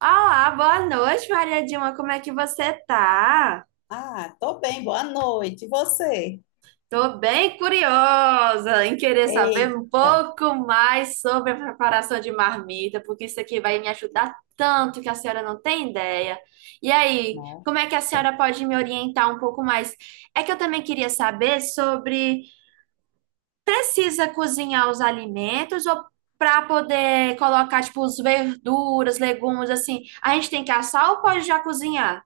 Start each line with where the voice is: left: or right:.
right: Olá, boa noite, Maria Dilma. Como é que você tá?
left: Ah, tô bem, boa noite. E você?
right: Tô bem curiosa em querer saber um
left: Eita,
right: pouco mais sobre a preparação de marmita, porque isso aqui vai me ajudar tanto que a senhora não tem ideia. E aí,
left: não
right: como é que a senhora pode me orientar um pouco mais? É que eu também queria saber sobre precisa cozinhar os alimentos ou para poder colocar tipo os verduras, legumes assim, a gente tem que assar ou pode já cozinhar?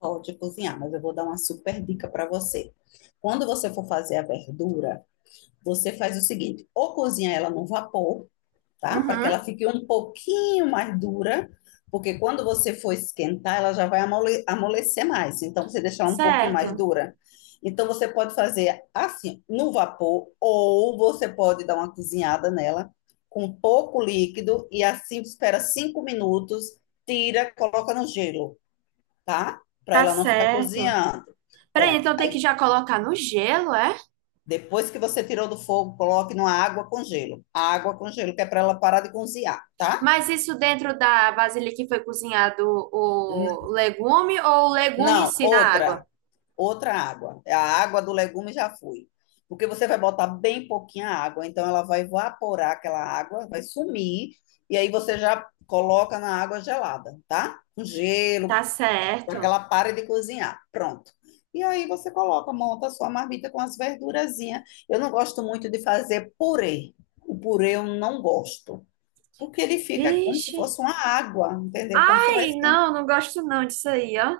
left: pode cozinhar, mas eu vou dar uma super dica para você. Quando você for fazer a verdura, você faz o seguinte: ou cozinha ela no vapor, tá? Para que
right: Uhum,
left: ela fique um pouquinho mais dura, porque quando você for esquentar, ela já vai amolecer mais. Então, você deixar um pouquinho mais
right: certo.
left: dura. Então, você pode fazer assim, no vapor, ou você pode dar uma cozinhada nela com pouco líquido e assim espera 5 minutos, tira, coloca no gelo, tá? Para
right: Tá
left: ela não ficar
right: certo.
left: cozinhando.
right: Peraí,
left: Pronto.
right: então tem que
left: Aí,
right: já colocar no gelo, é?
left: depois que você tirou do fogo, coloque numa água com gelo. A água com gelo, que é para ela parar de cozinhar, tá?
right: Mas isso dentro da vasilha que foi cozinhado o legume ou o legume em
left: Não,
right: si na água?
left: outra água. A água do legume já foi. Porque você vai botar bem pouquinha água, então ela vai evaporar aquela água, vai sumir, e aí você já coloca na água gelada, tá? Com gelo,
right: Tá
left: para que
right: certo.
left: ela pare de cozinhar. Pronto. E aí você coloca, monta a sua marmita com as verdurazinhas. Eu não gosto muito de fazer purê. O purê eu não gosto, porque ele fica como se
right: Vixe.
left: fosse uma água, entendeu? Quando você vai
right: Ai,
left: esquentar,
right: não, não gosto não disso aí, ó.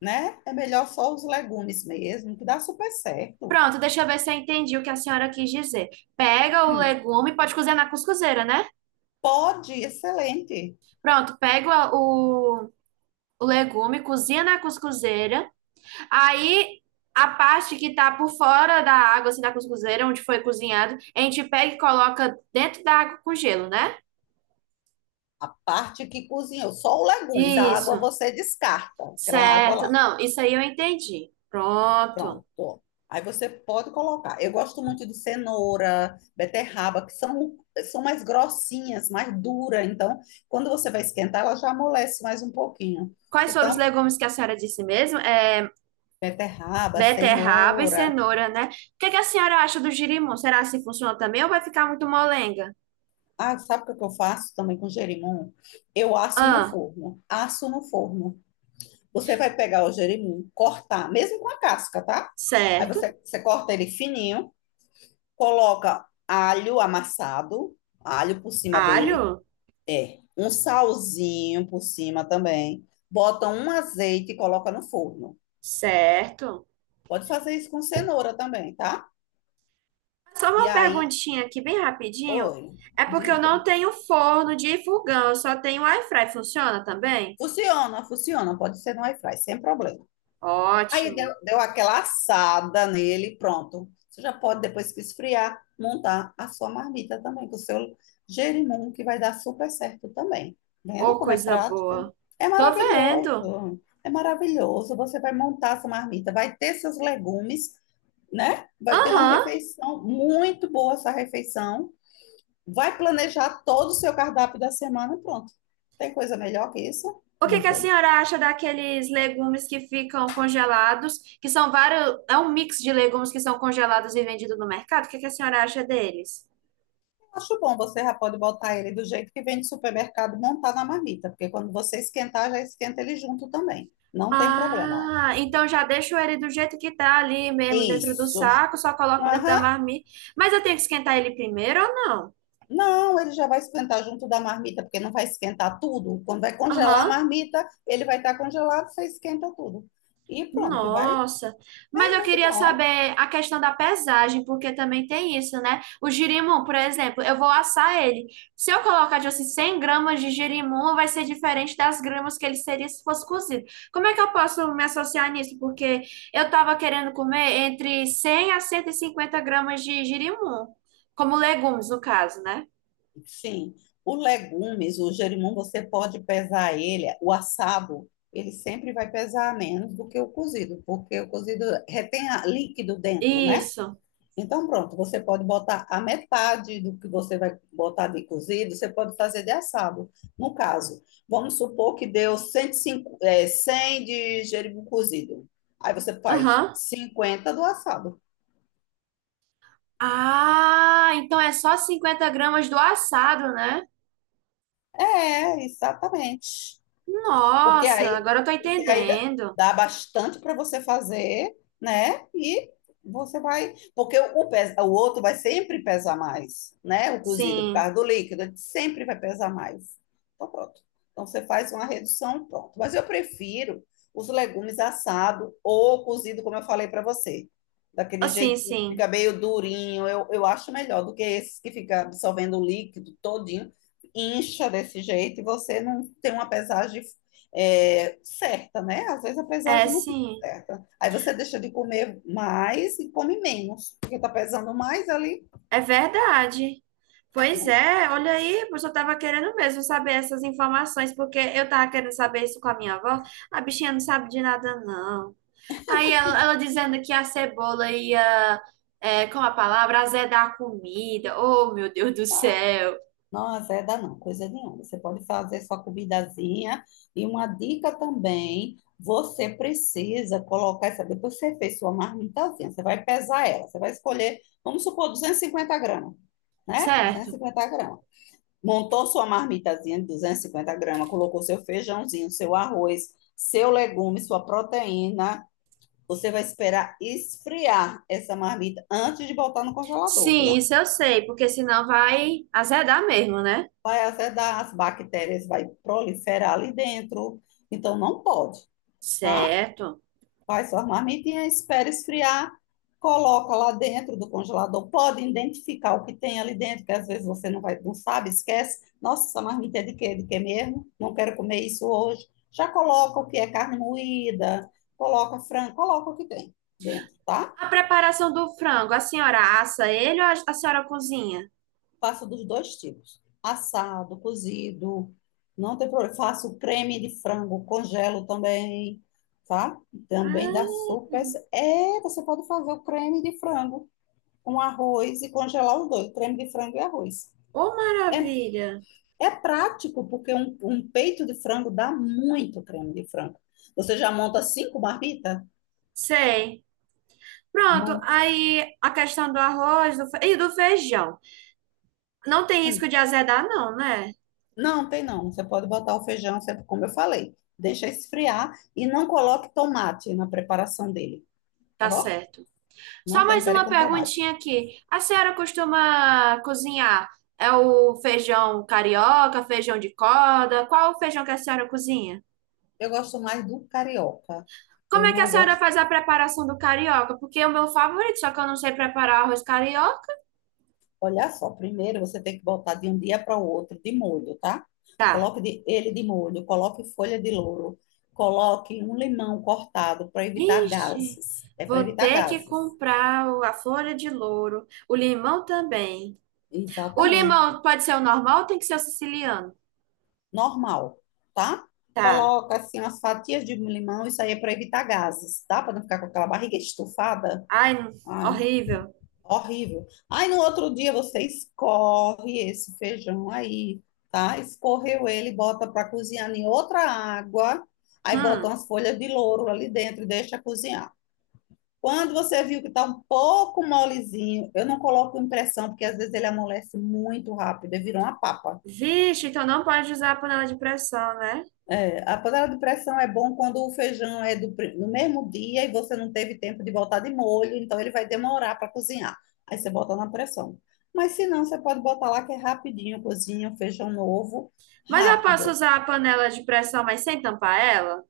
left: né? É melhor só os legumes mesmo, que dá super certo.
right: Pronto, deixa eu ver se eu entendi o que a senhora quis dizer. Pega o
left: Hum,
right: legume, pode cozinhar na cuscuzeira, né?
left: pode, excelente.
right: Pronto, pega o legume, cozinha na cuscuzeira. Aí a parte que tá por fora da água, assim, da cuscuzeira, onde foi cozinhado, a gente pega e coloca dentro da água com gelo, né?
left: A parte que cozinhou, só os legumes, a água
right: Isso.
left: você descarta, aquela água
right: Certo.
left: lá.
right: Não, isso aí eu entendi. Pronto.
left: Pronto. Ó. Aí você pode colocar. Eu gosto muito de cenoura, beterraba, que são mais grossinhas, mais duras. Então, quando você vai esquentar, ela já amolece mais um pouquinho.
right: Quais foram os
left: Então,
right: legumes que a senhora disse mesmo? É
left: beterraba,
right: beterraba e
left: cenoura.
right: cenoura, né? O que que a senhora acha do girimum? Será se funciona também ou vai ficar muito molenga?
left: Ah, sabe o que eu faço também com gerimum? Eu asso no
right: Ah,
left: forno. Asso no forno. Você vai pegar o jerimum, cortar, mesmo com a casca, tá? Aí
right: certo.
left: você corta ele fininho, coloca alho amassado, alho por cima dele,
right: Alho?
left: é, um salzinho por cima também. Bota um azeite e coloca no forno.
right: Certo.
left: Pode fazer isso com cenoura também, tá?
right: Só
left: E
right: uma
left: aí,
right: perguntinha aqui, bem rapidinho.
left: oi,
right: É porque eu
left: diga.
right: não tenho forno de fogão, eu só tenho air fry. Funciona também?
left: Funciona, funciona, pode ser no airfryer, sem problema. Aí deu,
right: Ótimo.
left: deu aquela assada nele, pronto. Você já pode, depois que esfriar, montar a sua marmita também, com o seu jerimum, que vai dar super certo também. Vendo
right: Ô,
left: como é
right: coisa
left: prático?
right: boa.
left: É
right: Tô vendo.
left: maravilhoso. É maravilhoso. Você vai montar sua marmita, vai ter seus legumes, né? Vai ter uma
right: Aham.
left: refeição muito boa essa refeição. Vai planejar todo o seu cardápio da semana, e pronto. Tem coisa melhor que isso?
right: O que
left: Não
right: que a
left: tem.
right: senhora acha daqueles legumes que ficam congelados, que são vários, é um mix de legumes que são congelados e vendidos no mercado? O que que a senhora acha deles?
left: Acho bom, você já pode botar ele do jeito que vem de supermercado e montar na marmita, porque quando você esquentar, já esquenta ele junto também. Não tem problema.
right: Ah, então já deixo ele do jeito que tá ali mesmo dentro do
left: Isso.
right: saco, só coloco dentro da
left: Aham.
right: marmita. Mas eu tenho que esquentar ele primeiro ou não?
left: Não, ele já vai esquentar junto da marmita, porque não vai esquentar tudo. Quando vai congelar a
right: Aham.
left: marmita, ele vai estar congelado, você esquenta tudo. E pronto, vai.
right: Nossa, mas
left: É
right: eu
left: muito
right: queria
left: bom.
right: saber a questão da pesagem, porque também tem isso, né? O girimum, por exemplo, eu vou assar ele. Se eu colocar, tipo assim, 100 g de girimum, vai ser diferente das gramas que ele seria se fosse cozido. Como é que eu posso me associar nisso? Porque eu estava querendo comer entre 100 a 150 g de girimum, como legumes, no caso, né?
left: Sim, o legumes, o gerimum, você pode pesar ele, o assado, ele sempre vai pesar menos do que o cozido, porque o cozido retém líquido dentro, né?
right: Isso.
left: Então, pronto, você pode botar a metade do que você vai botar de cozido, você pode fazer de assado. No caso, vamos supor que deu 105, é, 100 de gerimum cozido. Aí você faz
right: Aham.
left: 50 do assado.
right: Ah, então é só 50 g do assado, né?
left: É, exatamente. Porque
right: Nossa,
left: aí,
right: agora eu tô
left: porque aí dá
right: entendendo.
left: dá bastante para você fazer, né? E você vai. Porque o outro vai sempre pesar mais, né? O cozido, por
right: Sim,
left: causa do líquido, ele sempre vai pesar mais. Então, pronto. Então, você faz uma redução, pronto. Mas eu prefiro os legumes assados ou cozido, como eu falei para você.
right: Ah,
left: Daquele
right: sim,
left: jeito, que fica
right: sim.
left: meio durinho, eu acho melhor do que esses que fica absorvendo o líquido todinho, incha desse jeito e você não tem uma pesagem é, certa, né? Às vezes a
right: É,
left: pesagem não fica
right: sim.
left: certa. Aí você deixa de comer mais e come menos, porque tá pesando mais ali.
right: É verdade. Pois é, olha aí, pois eu tava querendo mesmo saber essas informações, porque eu tava querendo saber isso com a minha avó. A bichinha não sabe de nada, não. Aí ela dizendo que a cebola ia, é, com a palavra, azedar a comida. Oh, meu Deus do
left: Não,
right: céu.
left: não azeda não, coisa nenhuma. Você pode fazer sua comidazinha. E uma dica também, você precisa colocar essa. Depois que você fez sua marmitazinha, você vai pesar ela. Você vai escolher, vamos supor, 250 gramas, né? Duzentos e
right: Certo.
left: cinquenta gramas. Montou sua marmitazinha de 250 gramas, colocou seu feijãozinho, seu arroz, seu legume, sua proteína. Você vai esperar esfriar essa marmita antes de botar no congelador,
right: Sim,
left: viu?
right: isso eu sei, porque senão vai azedar mesmo, né?
left: Vai azedar, as bactérias vai proliferar ali dentro. Então, não pode, tá?
right: Certo.
left: Faz sua marmitinha, espera esfriar, coloca lá dentro do congelador, pode identificar o que tem ali dentro, que às vezes você não vai, não sabe, esquece. Nossa, essa marmita é de quê? De quê mesmo? Não quero comer isso hoje. Já coloca o que é carne moída, coloca frango, coloca o que tem dentro, tá?
right: A preparação do frango, a senhora assa ele ou a senhora cozinha?
left: Faço dos dois tipos. Assado, cozido, não tem problema. Faço o creme de frango, congelo também, tá? Também
right: Ai,
left: dá super. É, você pode fazer o creme de frango, um arroz e congelar os dois, creme de frango e arroz.
right: ô
left: É,
right: maravilha.
left: é prático, porque um peito de frango dá muito creme de frango. Você já monta cinco marmitas?
right: Sei. Pronto,
left: Monta.
right: aí a questão do arroz e do feijão. Não tem risco
left: Hum,
right: de azedar, não, né?
left: Não, tem não. Você pode botar o feijão, como eu falei. Deixa esfriar e não coloque tomate na preparação dele, tá
right: Tá
left: bom?
right: certo.
left: Não
right: Só mais
left: tempere
right: uma
left: com tomate.
right: perguntinha aqui. A senhora costuma cozinhar? É o feijão carioca, feijão de corda? Qual o feijão que a senhora cozinha?
left: Eu gosto mais do carioca.
right: Como
left: Eu
right: é que a
left: não
right: senhora
left: gosto.
right: faz a preparação do carioca? Porque é o meu favorito, só que eu não sei preparar arroz carioca.
left: Olha só, primeiro você tem que botar de um dia para o outro de molho, tá?
right: Tá.
left: Coloque ele de molho, coloque folha de louro, coloque um limão cortado para evitar
right: Ixi,
left: gases. É para
right: vou
left: evitar
right: ter que
left: gases.
right: comprar a folha de louro, o limão também. O limão
left: Exatamente.
right: pode ser o normal ou tem que ser o siciliano?
left: Normal, tá?
right: Tá.
left: Coloca assim as fatias de limão, isso aí é para evitar gases, tá? Para não ficar com aquela barriga estufada.
right: Ai,
left: Ai,
right: horrível.
left: horrível. Aí no outro dia você escorre esse feijão aí, tá? Escorreu ele, bota para cozinhar em outra água, aí bota
right: Hum.
left: umas folhas de louro ali dentro e deixa cozinhar. Quando você viu que tá um pouco molezinho, eu não coloco impressão, porque às vezes ele amolece muito rápido, e vira uma papa.
right: Vixe, então não pode usar a panela de pressão, né?
left: A panela de pressão é bom quando o feijão é no mesmo dia e você não teve tempo de botar de molho, então ele vai demorar para cozinhar. Aí você bota na pressão. Mas se não, você pode botar lá que é rapidinho, cozinha o feijão novo,
right: Mas eu posso
left: rápido.
right: usar a panela de pressão, mas sem tampar ela?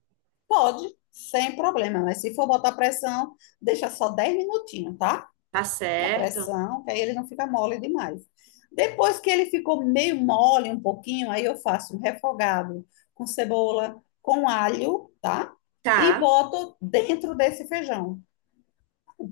left: Pode, sem problema, mas se for botar pressão, deixa só 10 minutinhos, tá?
right: Tá
left: Na
right: certo.
left: pressão, que aí ele não fica mole demais. Depois que ele ficou meio mole um pouquinho, aí eu faço um refogado com cebola, com alho, tá? E
right: Tá.
left: boto dentro desse feijão.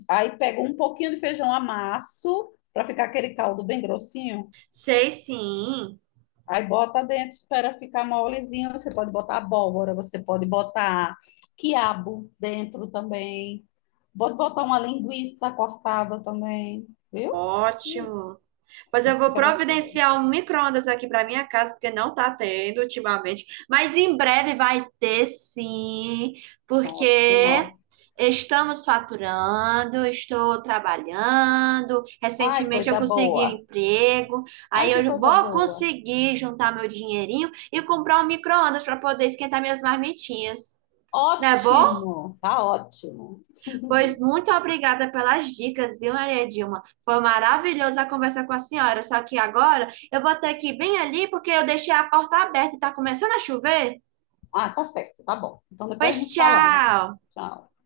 left: Aí pego um pouquinho de feijão, amasso para ficar aquele caldo bem grossinho.
right: Sei sim.
left: Aí bota dentro, espera ficar molezinho. Você pode botar abóbora, você pode botar quiabo dentro também. Pode botar uma linguiça cortada também, viu? Hum,
right: Ótimo. Pois eu vou
left: Fica delicioso.
right: providenciar um micro-ondas aqui para minha casa, porque não tá tendo ultimamente. Mas em breve vai ter sim, porque
left: Ótimo.
right: estamos faturando, estou trabalhando.
left: Ai,
right: Recentemente eu
left: coisa
right: consegui um
left: boa.
right: emprego, aí
left: Ai, que
right: eu
left: coisa
right: vou
left: boa.
right: conseguir juntar meu dinheirinho e comprar um micro-ondas para poder esquentar minhas marmitinhas. Não é bom?
left: Ótimo. Tá ótimo.
right: Pois muito obrigada pelas dicas, viu, Maria Dilma? Foi maravilhoso a conversa com a senhora, só que agora eu vou ter que ir bem ali porque eu deixei a porta aberta e tá começando a chover.
left: Ah, tá certo. Tá bom. Então depois
right: Pois
left: nos falamos.
right: tchau!
left: Tchau.